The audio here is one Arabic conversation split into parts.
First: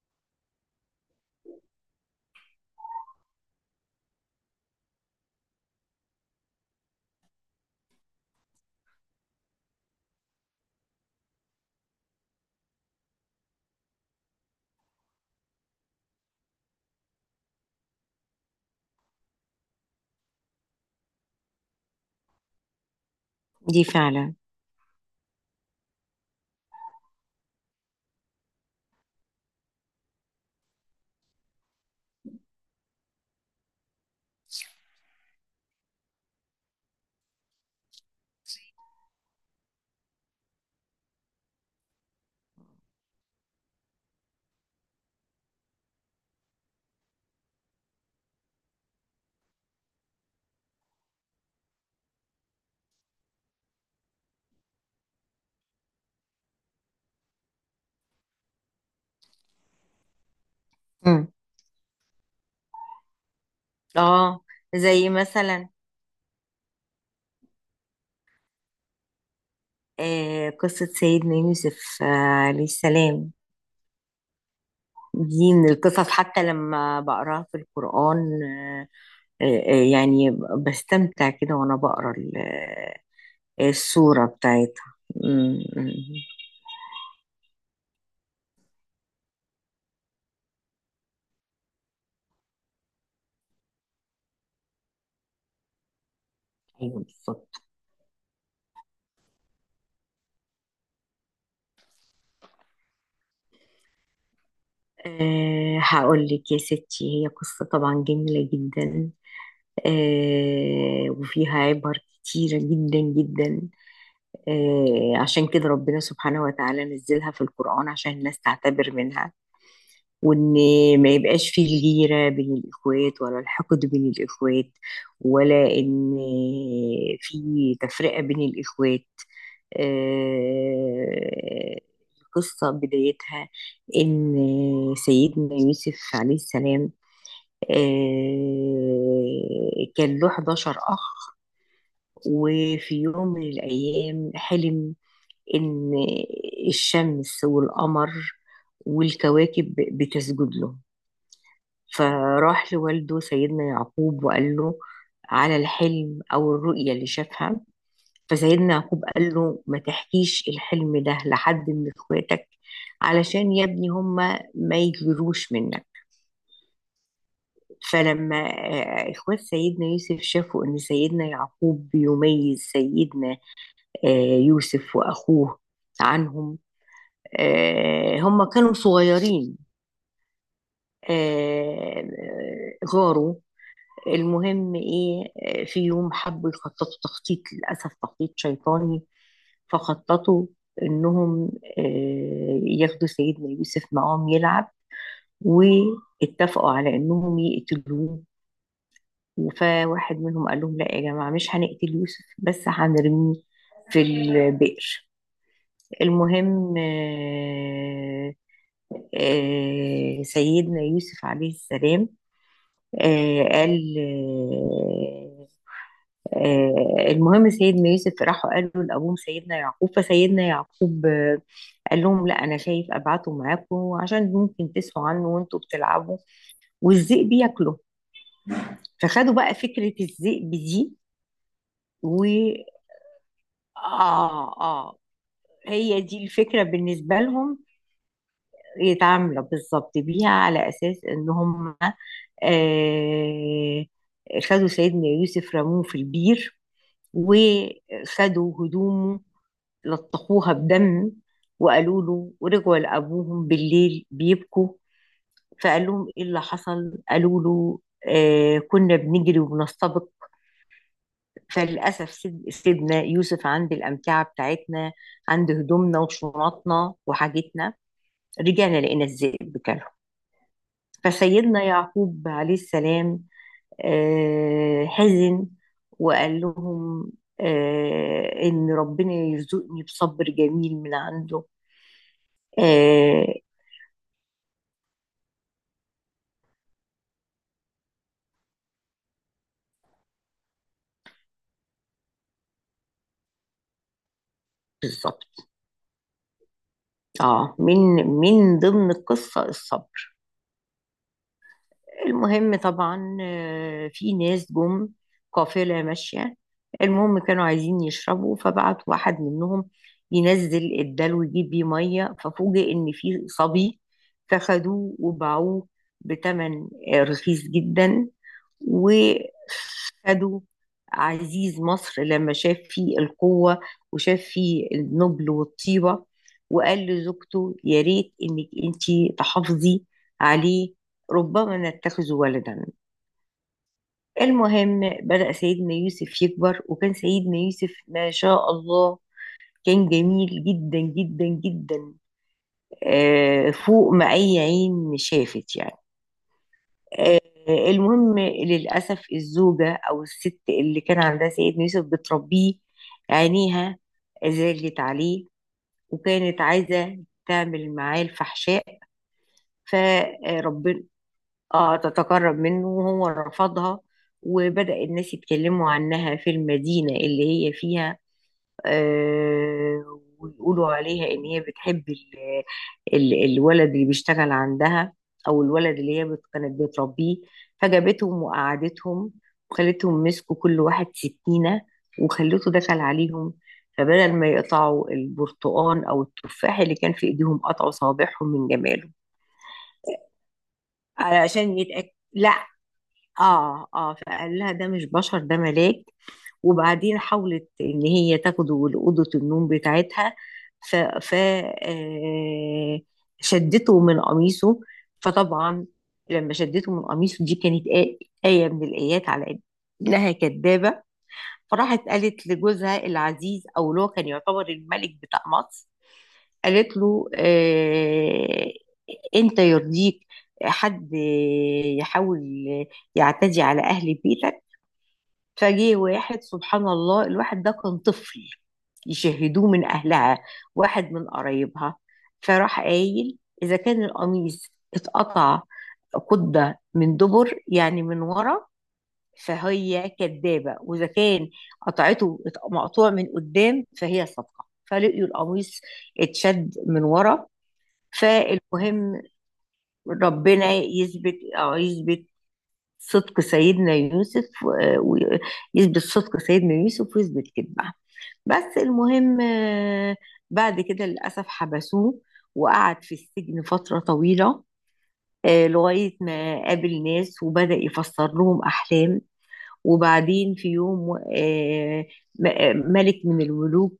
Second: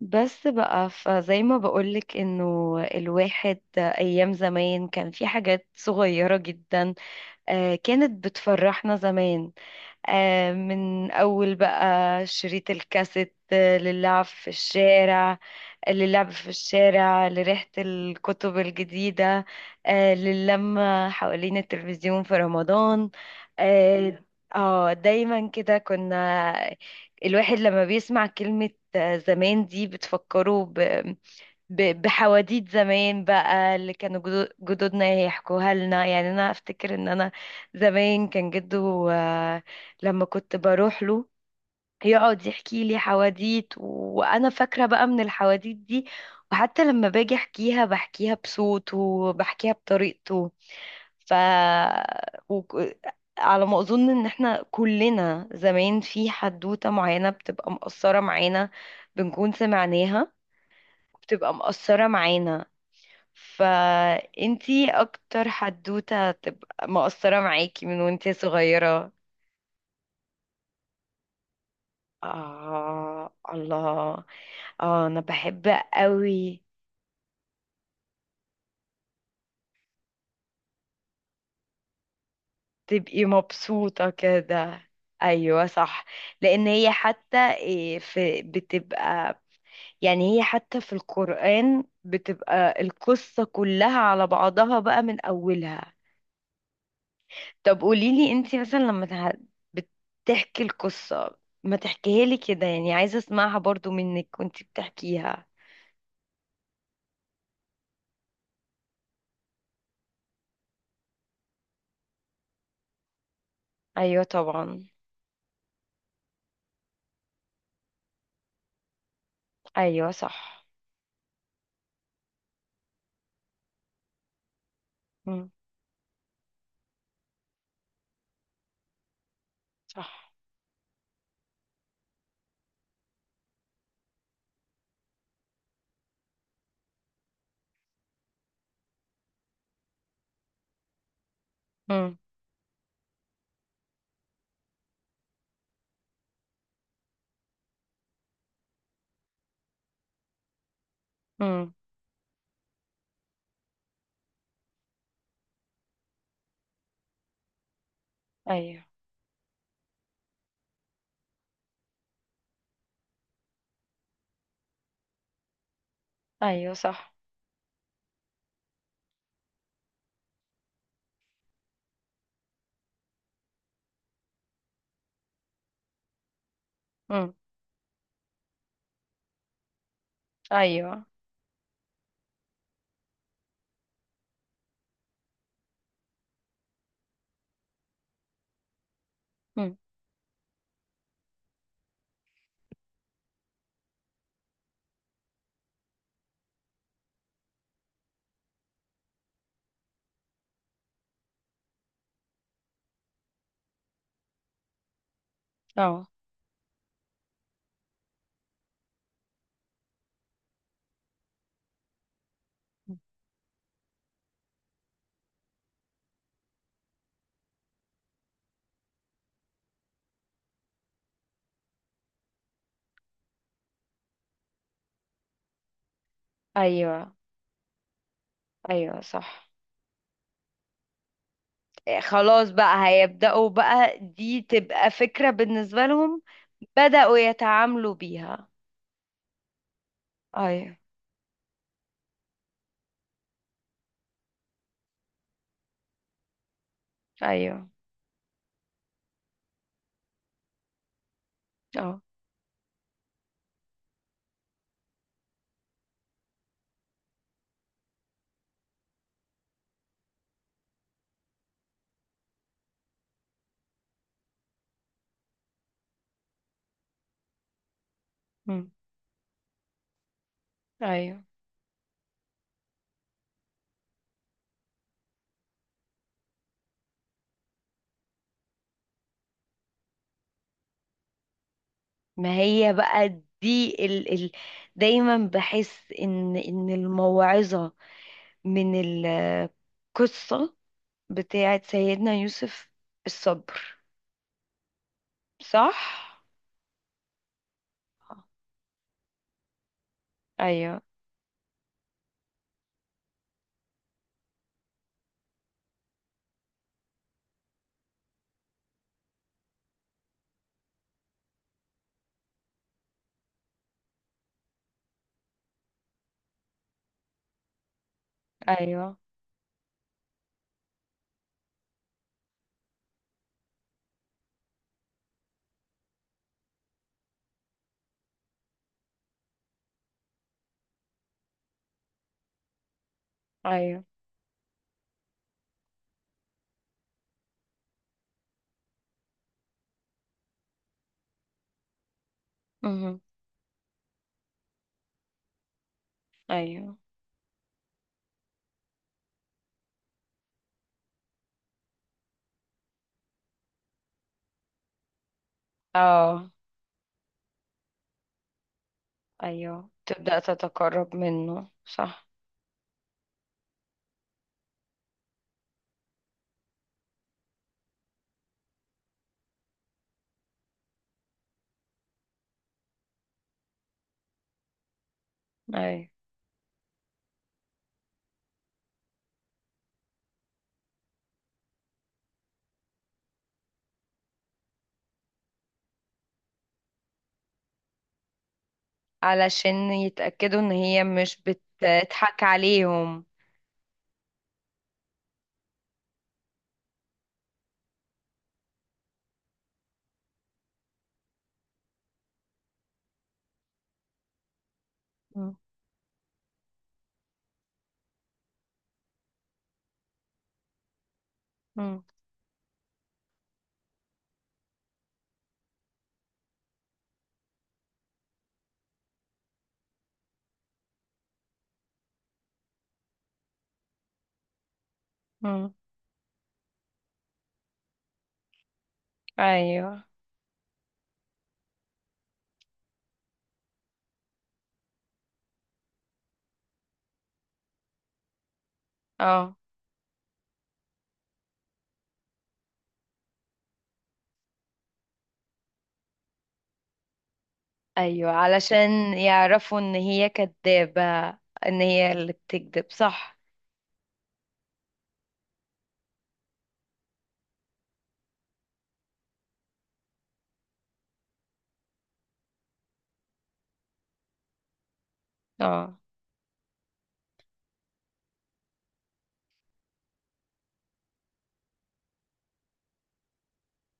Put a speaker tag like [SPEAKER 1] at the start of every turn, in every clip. [SPEAKER 1] بس بقى فزي ما بقولك انه الواحد ايام زمان كان في حاجات صغيرة جدا. آه، كانت بتفرحنا زمان. آه، من أول بقى شريط الكاسيت، آه، للعب في الشارع. للعب في الشارع، لريحة الكتب الجديدة، آه، للمة حوالين التلفزيون في رمضان.
[SPEAKER 2] دي
[SPEAKER 1] اه.
[SPEAKER 2] فعلا.
[SPEAKER 1] آه، دايما كده كنا. الواحد لما بيسمع كلمة آه، زمان دي بتفكره بحواديت زمان بقى اللي كانوا جدودنا يحكوها لنا. يعني انا افتكر ان انا زمان كان جده، آه، لما كنت بروح له يقعد يحكي لي حواديت. وانا فاكره بقى من الحواديت دي. وحتى لما باجي احكيها بحكيها بصوته وبحكيها بطريقته. ف وك... على ما اظن ان احنا كلنا زمان في حدوته معينه بتبقى مقصره معانا، بنكون سمعناها،
[SPEAKER 2] امم.
[SPEAKER 1] بتبقى مقصره معانا.
[SPEAKER 2] اه.
[SPEAKER 1] فانتي
[SPEAKER 2] زي
[SPEAKER 1] اكتر
[SPEAKER 2] مثلا،
[SPEAKER 1] حدوته تبقى مقصره معاكي من وانتي صغيره؟
[SPEAKER 2] قصة سيدنا يوسف عليه السلام.
[SPEAKER 1] آه، الله. آه، أنا
[SPEAKER 2] دي
[SPEAKER 1] بحب
[SPEAKER 2] من القصص، حتى
[SPEAKER 1] قوي.
[SPEAKER 2] لما بقراها في القرآن، آه، يعني بستمتع كده وأنا بقرا
[SPEAKER 1] تبقي مبسوطة
[SPEAKER 2] السورة
[SPEAKER 1] كده.
[SPEAKER 2] بتاعتها. مم،
[SPEAKER 1] أيوة
[SPEAKER 2] مم.
[SPEAKER 1] صح. لأن هي حتى إيه في بتبقى، يعني هي حتى في القرآن بتبقى القصة كلها على بعضها بقى من أولها.
[SPEAKER 2] أيوه بالظبط.
[SPEAKER 1] طب قوليلي أنتي مثلا لما بتحكي القصة، ما تحكيها لي كده؟ يعني عايزة أسمعها برضو منك وأنتي بتحكيها.
[SPEAKER 2] أه، هقول لك يا ستي، هي قصة طبعا جميلة جدا. أه، وفيها عبر كتيرة جدا جدا.
[SPEAKER 1] أيوة طبعا.
[SPEAKER 2] أه، عشان كده ربنا سبحانه وتعالى نزلها في القرآن عشان الناس تعتبر منها،
[SPEAKER 1] أيوة
[SPEAKER 2] وان
[SPEAKER 1] صح.
[SPEAKER 2] ما يبقاش فيه الغيرة بين الاخوات، ولا الحقد بين الاخوات،
[SPEAKER 1] مم.
[SPEAKER 2] ولا ان في تفرقة بين الاخوات.
[SPEAKER 1] صح.
[SPEAKER 2] آه، القصة بدايتها ان سيدنا يوسف عليه السلام كان له 11 اخ.
[SPEAKER 1] مم.
[SPEAKER 2] وفي يوم من الايام حلم ان الشمس والقمر والكواكب بتسجد له.
[SPEAKER 1] مم.
[SPEAKER 2] فراح لوالده سيدنا يعقوب وقال له على الحلم أو الرؤية اللي شافها. فسيدنا
[SPEAKER 1] ايوه.
[SPEAKER 2] يعقوب قال له ما تحكيش الحلم ده لحد من اخواتك، علشان يا ابني هما ما يجروش منك.
[SPEAKER 1] ايوه صح.
[SPEAKER 2] فلما اخوات سيدنا يوسف شافوا ان سيدنا يعقوب بيميز سيدنا يوسف واخوه عنهم،
[SPEAKER 1] امم.
[SPEAKER 2] هم كانوا صغيرين،
[SPEAKER 1] ايوه.
[SPEAKER 2] غاروا. المهم ايه، في يوم حبوا يخططوا تخطيط للأسف تخطيط شيطاني.
[SPEAKER 1] امم.
[SPEAKER 2] فخططوا انهم ياخدوا سيدنا يوسف معاهم يلعب، واتفقوا على انهم يقتلوه. فواحد منهم قال لهم لا يا جماعة مش هنقتل يوسف، بس هنرميه في البئر.
[SPEAKER 1] اه.
[SPEAKER 2] المهم سيدنا يوسف عليه السلام آه، قال آه، آه، المهم سيدنا يوسف راحوا قالوا لأبوهم سيدنا يعقوب. فسيدنا يعقوب قال لهم لا أنا شايف أبعته معاكم عشان ممكن تسهوا عنه وأنتوا بتلعبوا
[SPEAKER 1] ايوه.
[SPEAKER 2] والذئب ياكله.
[SPEAKER 1] ايوه
[SPEAKER 2] فخدوا
[SPEAKER 1] صح.
[SPEAKER 2] بقى فكرة الذئب دي.
[SPEAKER 1] إيه،
[SPEAKER 2] و
[SPEAKER 1] خلاص بقى هيبدأوا بقى، دي
[SPEAKER 2] آه
[SPEAKER 1] تبقى
[SPEAKER 2] آه
[SPEAKER 1] فكرة بالنسبة
[SPEAKER 2] هي
[SPEAKER 1] لهم.
[SPEAKER 2] دي الفكرة بالنسبة
[SPEAKER 1] بدأوا
[SPEAKER 2] لهم،
[SPEAKER 1] يتعاملوا بيها.
[SPEAKER 2] يتعاملوا بالظبط بيها على
[SPEAKER 1] ايوه.
[SPEAKER 2] أساس إن هم آه خدوا سيدنا يوسف رموه في البير،
[SPEAKER 1] ايوه.
[SPEAKER 2] وخدوا هدومه لطخوها بدم، وقالوا
[SPEAKER 1] اه.
[SPEAKER 2] له ورجعوا لأبوهم بالليل بيبكوا. فقال لهم إيه اللي حصل، قالوا له كنا بنجري وبنستبق، فللأسف سيدنا يوسف عند الأمتعة بتاعتنا، عند هدومنا وشنطنا وحاجتنا،
[SPEAKER 1] أمم،
[SPEAKER 2] رجعنا لقينا الذئب كله.
[SPEAKER 1] ايوه.
[SPEAKER 2] فسيدنا يعقوب عليه السلام حزن وقال لهم إن ربنا يرزقني بصبر جميل من عنده.
[SPEAKER 1] ما هي بقى
[SPEAKER 2] آه
[SPEAKER 1] دي ال ال دايما بحس ان الموعظة من القصة بتاعت سيدنا يوسف الصبر.
[SPEAKER 2] بالظبط.
[SPEAKER 1] صح.
[SPEAKER 2] اه، من
[SPEAKER 1] آه.
[SPEAKER 2] من ضمن القصة الصبر.
[SPEAKER 1] ايوه.
[SPEAKER 2] المهم طبعا في ناس جم قافلة ماشية. المهم كانوا عايزين يشربوا فبعت واحد منهم ينزل الدلو يجيب بيه مية، ففوجئ إن في صبي، فخدوه وباعوه بتمن رخيص جدا.
[SPEAKER 1] ايوه.
[SPEAKER 2] وخدوا عزيز مصر لما شاف فيه القوة وشاف فيه النبل والطيبة، وقال لزوجته يا ريت إنك أنتي تحافظي عليه ربما نتخذ ولدا.
[SPEAKER 1] ايوه.
[SPEAKER 2] المهم بدأ سيدنا يوسف يكبر وكان سيدنا يوسف ما شاء الله كان جميل جدا جدا جدا،
[SPEAKER 1] مهم.
[SPEAKER 2] فوق ما أي عين شافت يعني.
[SPEAKER 1] ايوه.
[SPEAKER 2] آه، المهم للأسف الزوجة أو الست اللي كان عندها سيدنا يوسف بتربيه عينيها زالت عليه،
[SPEAKER 1] اه.
[SPEAKER 2] وكانت عايزة تعمل معاه الفحشاء.
[SPEAKER 1] ايوه، تبدأ
[SPEAKER 2] فربنا،
[SPEAKER 1] تتقرب منه،
[SPEAKER 2] اه،
[SPEAKER 1] صح.
[SPEAKER 2] تتقرب منه وهو رفضها. وبدأ الناس يتكلموا عنها في المدينة اللي هي فيها، ويقولوا عليها ان هي بتحب ال الولد اللي بيشتغل عندها، او الولد
[SPEAKER 1] ايوه،
[SPEAKER 2] اللي هي كانت بتربيه. فجابتهم وقعدتهم وخلتهم مسكوا كل واحد سكينة، وخلته دخل عليهم. فبدل ما يقطعوا البرتقان او التفاح اللي كان في ايديهم قطعوا صوابعهم من جماله.
[SPEAKER 1] علشان يتأكدوا ان هي مش
[SPEAKER 2] علشان يتأكد،
[SPEAKER 1] بتضحك
[SPEAKER 2] لا،
[SPEAKER 1] عليهم.
[SPEAKER 2] اه فقال لها ده مش بشر ده ملاك. وبعدين حاولت ان هي تاخده لأوضة النوم بتاعتها. ف شدته من قميصه.
[SPEAKER 1] مم.
[SPEAKER 2] فطبعا لما شدته من قميصه دي كانت آية من الآيات على إنها كدابة. فراحت
[SPEAKER 1] مم.
[SPEAKER 2] قالت لجوزها العزيز أو اللي هو كان يعتبر الملك بتاع مصر. قالت له أنت يرضيك حد يحاول يعتدي على أهل بيتك؟
[SPEAKER 1] مم.
[SPEAKER 2] فجه واحد سبحان الله الواحد ده كان طفل يشاهدوه من
[SPEAKER 1] ايوه.
[SPEAKER 2] أهلها، واحد من قرايبها. فراح قايل إذا كان القميص اتقطع قدة من دبر يعني من ورا
[SPEAKER 1] اه.
[SPEAKER 2] فهي كدابة، وإذا كان مقطوع من قدام فهي صادقة. فلقيوا القميص اتشد من ورا.
[SPEAKER 1] ايوه، علشان
[SPEAKER 2] فالمهم
[SPEAKER 1] يعرفوا ان هي
[SPEAKER 2] ربنا
[SPEAKER 1] كدابة.
[SPEAKER 2] يثبت أو
[SPEAKER 1] ان هي
[SPEAKER 2] يثبت
[SPEAKER 1] اللي بتكذب، صح.
[SPEAKER 2] صدق سيدنا يوسف، ويثبت كذبه. بس المهم بعد كده للأسف حبسوه، وقعد في السجن فترة طويلة،
[SPEAKER 1] اه.
[SPEAKER 2] لغاية ما قابل ناس وبدأ يفسر لهم أحلام. وبعدين في يوم آه، ملك من الملوك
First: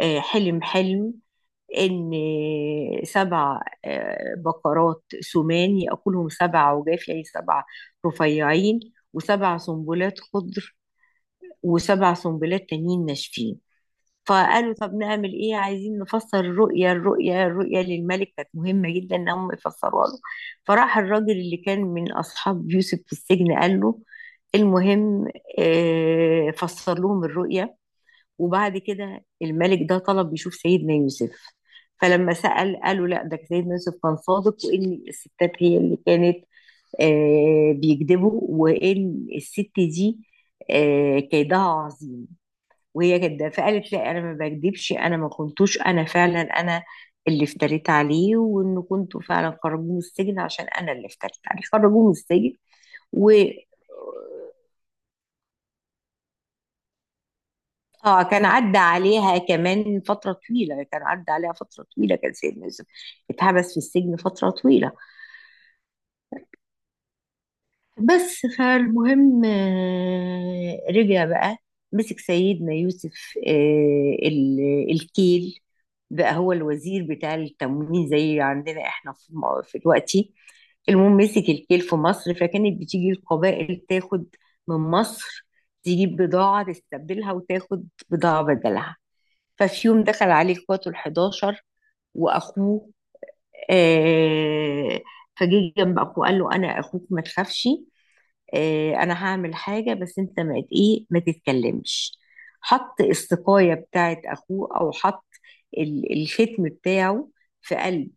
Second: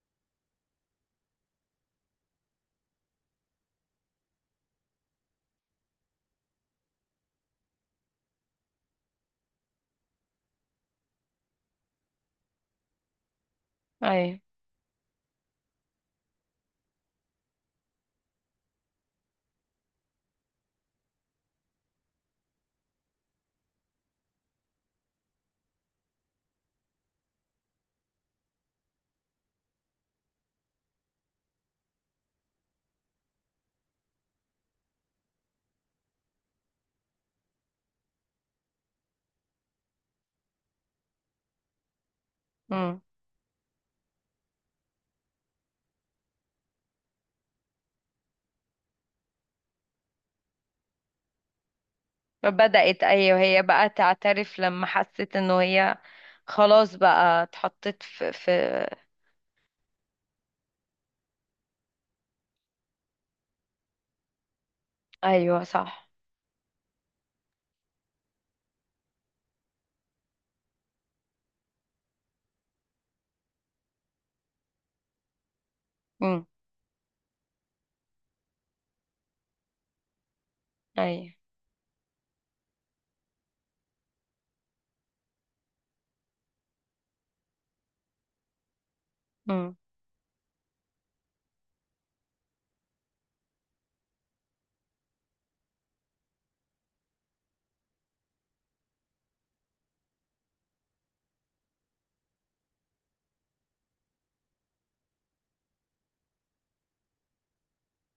[SPEAKER 2] حلم ان 7 بقرات سمان ياكلهم 7 عجاف يعني 7 رفيعين، و7 سنبلات خضر، و7 سنبلات تانيين ناشفين.
[SPEAKER 1] ايوه.
[SPEAKER 2] فقالوا طب نعمل ايه، عايزين نفسر الرؤيا، الرؤيا للملك كانت مهمه جدا ان هم يفسروها له. فراح الراجل اللي كان من اصحاب يوسف في السجن قال له المهم، فسر لهم الرؤيا. وبعد كده الملك ده طلب يشوف سيدنا يوسف. فلما سأل قالوا لا ده سيدنا يوسف كان صادق، وإن الستات هي اللي كانت بيكذبوا، وإن الست دي كيدها عظيم.
[SPEAKER 1] مم.
[SPEAKER 2] وهي كده فقالت لا أنا ما بكذبش، أنا ما كنتوش، أنا فعلا أنا اللي افتريت عليه، وإنه كنتوا فعلا خرجوه من السجن عشان أنا اللي افتريت عليه خرجوه من السجن.
[SPEAKER 1] بدأت،
[SPEAKER 2] و
[SPEAKER 1] ايوه، هي بقى تعترف لما حست انه هي خلاص بقى اتحطت
[SPEAKER 2] اه
[SPEAKER 1] في
[SPEAKER 2] كان
[SPEAKER 1] في
[SPEAKER 2] عدى عليها كمان فترة طويلة، كان سيدنا يوسف اتحبس في السجن فترة طويلة.
[SPEAKER 1] ايوه صح.
[SPEAKER 2] بس فالمهم رجع بقى مسك سيدنا يوسف الكيل، بقى
[SPEAKER 1] مم.
[SPEAKER 2] هو الوزير بتاع التموين زي عندنا احنا في في دلوقتي. المهم
[SPEAKER 1] ايوه.
[SPEAKER 2] مسك الكيل في مصر، فكانت بتيجي القبائل تاخد من مصر، تجيب بضاعة تستبدلها وتاخد بضاعة بدلها.
[SPEAKER 1] امم.
[SPEAKER 2] ففي يوم دخل عليه اخواته ال 11 واخوه، آه فجه جنب اخوه قال له انا اخوك ما تخافش، انا هعمل حاجه، بس انت ما ت- ايه ما تتكلمش. حط السقايه بتاعت اخوه او حط الختم بتاعه في قلب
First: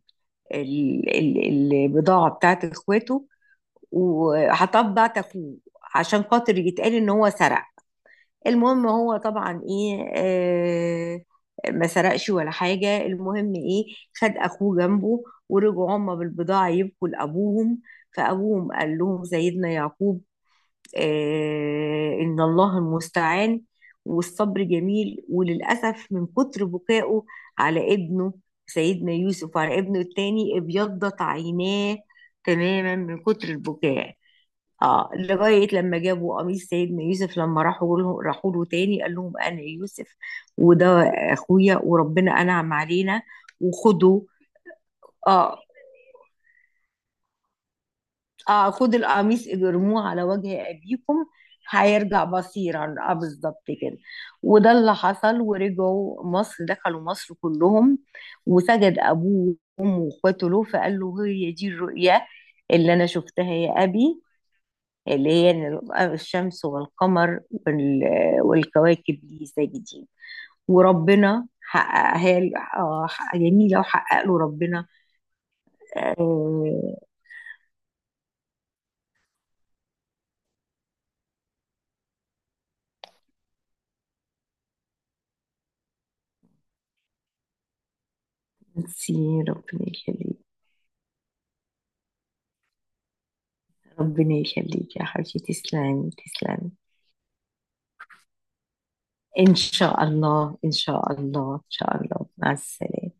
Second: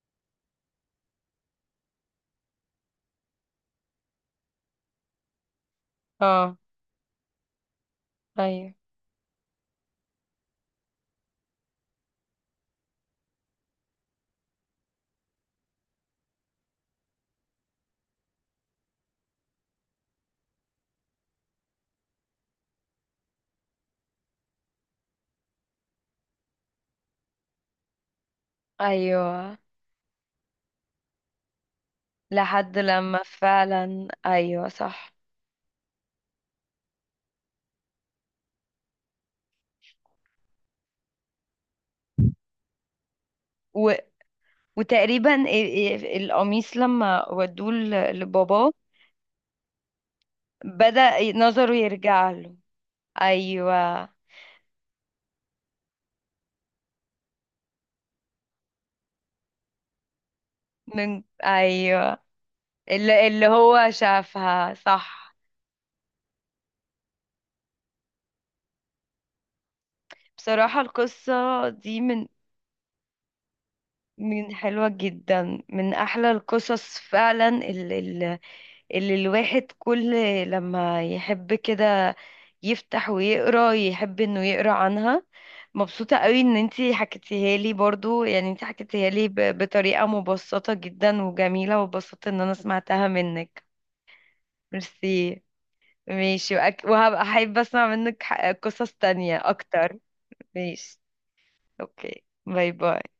[SPEAKER 2] البضاعه بتاعت اخواته، وحطها في بتاعت اخوه عشان
[SPEAKER 1] اه.
[SPEAKER 2] خاطر يتقال ان هو سرق.
[SPEAKER 1] ايوه.
[SPEAKER 2] المهم هو طبعا ايه ما سرقش ولا حاجة. المهم ايه، خد اخوه جنبه ورجعوا هما بالبضاعة يبكوا لابوهم. فابوهم قال لهم سيدنا يعقوب ان الله المستعان والصبر جميل. وللأسف من كتر بكائه على ابنه سيدنا يوسف
[SPEAKER 1] ايوه
[SPEAKER 2] وعلى ابنه التاني ابيضت عيناه
[SPEAKER 1] لحد
[SPEAKER 2] تماما من
[SPEAKER 1] لما
[SPEAKER 2] كتر
[SPEAKER 1] فعلا،
[SPEAKER 2] البكاء.
[SPEAKER 1] ايوه
[SPEAKER 2] اه،
[SPEAKER 1] صح.
[SPEAKER 2] لغاية لما جابوا قميص سيدنا يوسف، لما راحوا له راحوا له تاني قال لهم انا يوسف، وده اخويا، وربنا انعم علينا.
[SPEAKER 1] و...
[SPEAKER 2] وخدوا
[SPEAKER 1] وتقريبا
[SPEAKER 2] اه
[SPEAKER 1] القميص لما ودوه لباباه
[SPEAKER 2] اه خد القميص اجرموه على وجه
[SPEAKER 1] بدأ
[SPEAKER 2] ابيكم
[SPEAKER 1] نظره
[SPEAKER 2] هيرجع
[SPEAKER 1] يرجع له.
[SPEAKER 2] بصيرا. اه بالظبط كده.
[SPEAKER 1] ايوه.
[SPEAKER 2] وده اللي حصل، ورجعوا مصر، دخلوا مصر كلهم. وسجد ابوه وامه واخواته له، فقال
[SPEAKER 1] من
[SPEAKER 2] له هي دي الرؤيا
[SPEAKER 1] ايوه،
[SPEAKER 2] اللي انا
[SPEAKER 1] اللي
[SPEAKER 2] شفتها يا
[SPEAKER 1] هو
[SPEAKER 2] ابي،
[SPEAKER 1] شافها،
[SPEAKER 2] اللي
[SPEAKER 1] صح.
[SPEAKER 2] هي إن الشمس والقمر والكواكب دي ازاي جديد.
[SPEAKER 1] بصراحة
[SPEAKER 2] وربنا
[SPEAKER 1] القصة دي من
[SPEAKER 2] حققها له، جميلة وحقق له
[SPEAKER 1] من
[SPEAKER 2] ربنا.
[SPEAKER 1] حلوة جدا، من احلى
[SPEAKER 2] آه،
[SPEAKER 1] القصص فعلا. اللي الواحد كل لما يحب كده يفتح ويقرا، يحب انه يقرا عنها. مبسوطة قوي ان انتي حكيتيها لي برضو. يعني انتي حكيتيها لي
[SPEAKER 2] ميرسي ربنا
[SPEAKER 1] بطريقة
[SPEAKER 2] يخليك،
[SPEAKER 1] مبسطة جدا وجميلة، وبسطت ان انا سمعتها منك.
[SPEAKER 2] ربنا يخليك يا حبيبتي،
[SPEAKER 1] ميرسي.
[SPEAKER 2] تسلمي
[SPEAKER 1] ماشي.
[SPEAKER 2] تسلمي.
[SPEAKER 1] وهبقى احب اسمع منك قصص تانية
[SPEAKER 2] إن
[SPEAKER 1] اكتر.
[SPEAKER 2] شاء الله إن
[SPEAKER 1] ماشي.
[SPEAKER 2] شاء الله إن شاء
[SPEAKER 1] اوكي،
[SPEAKER 2] الله، مع
[SPEAKER 1] باي باي.
[SPEAKER 2] السلامة.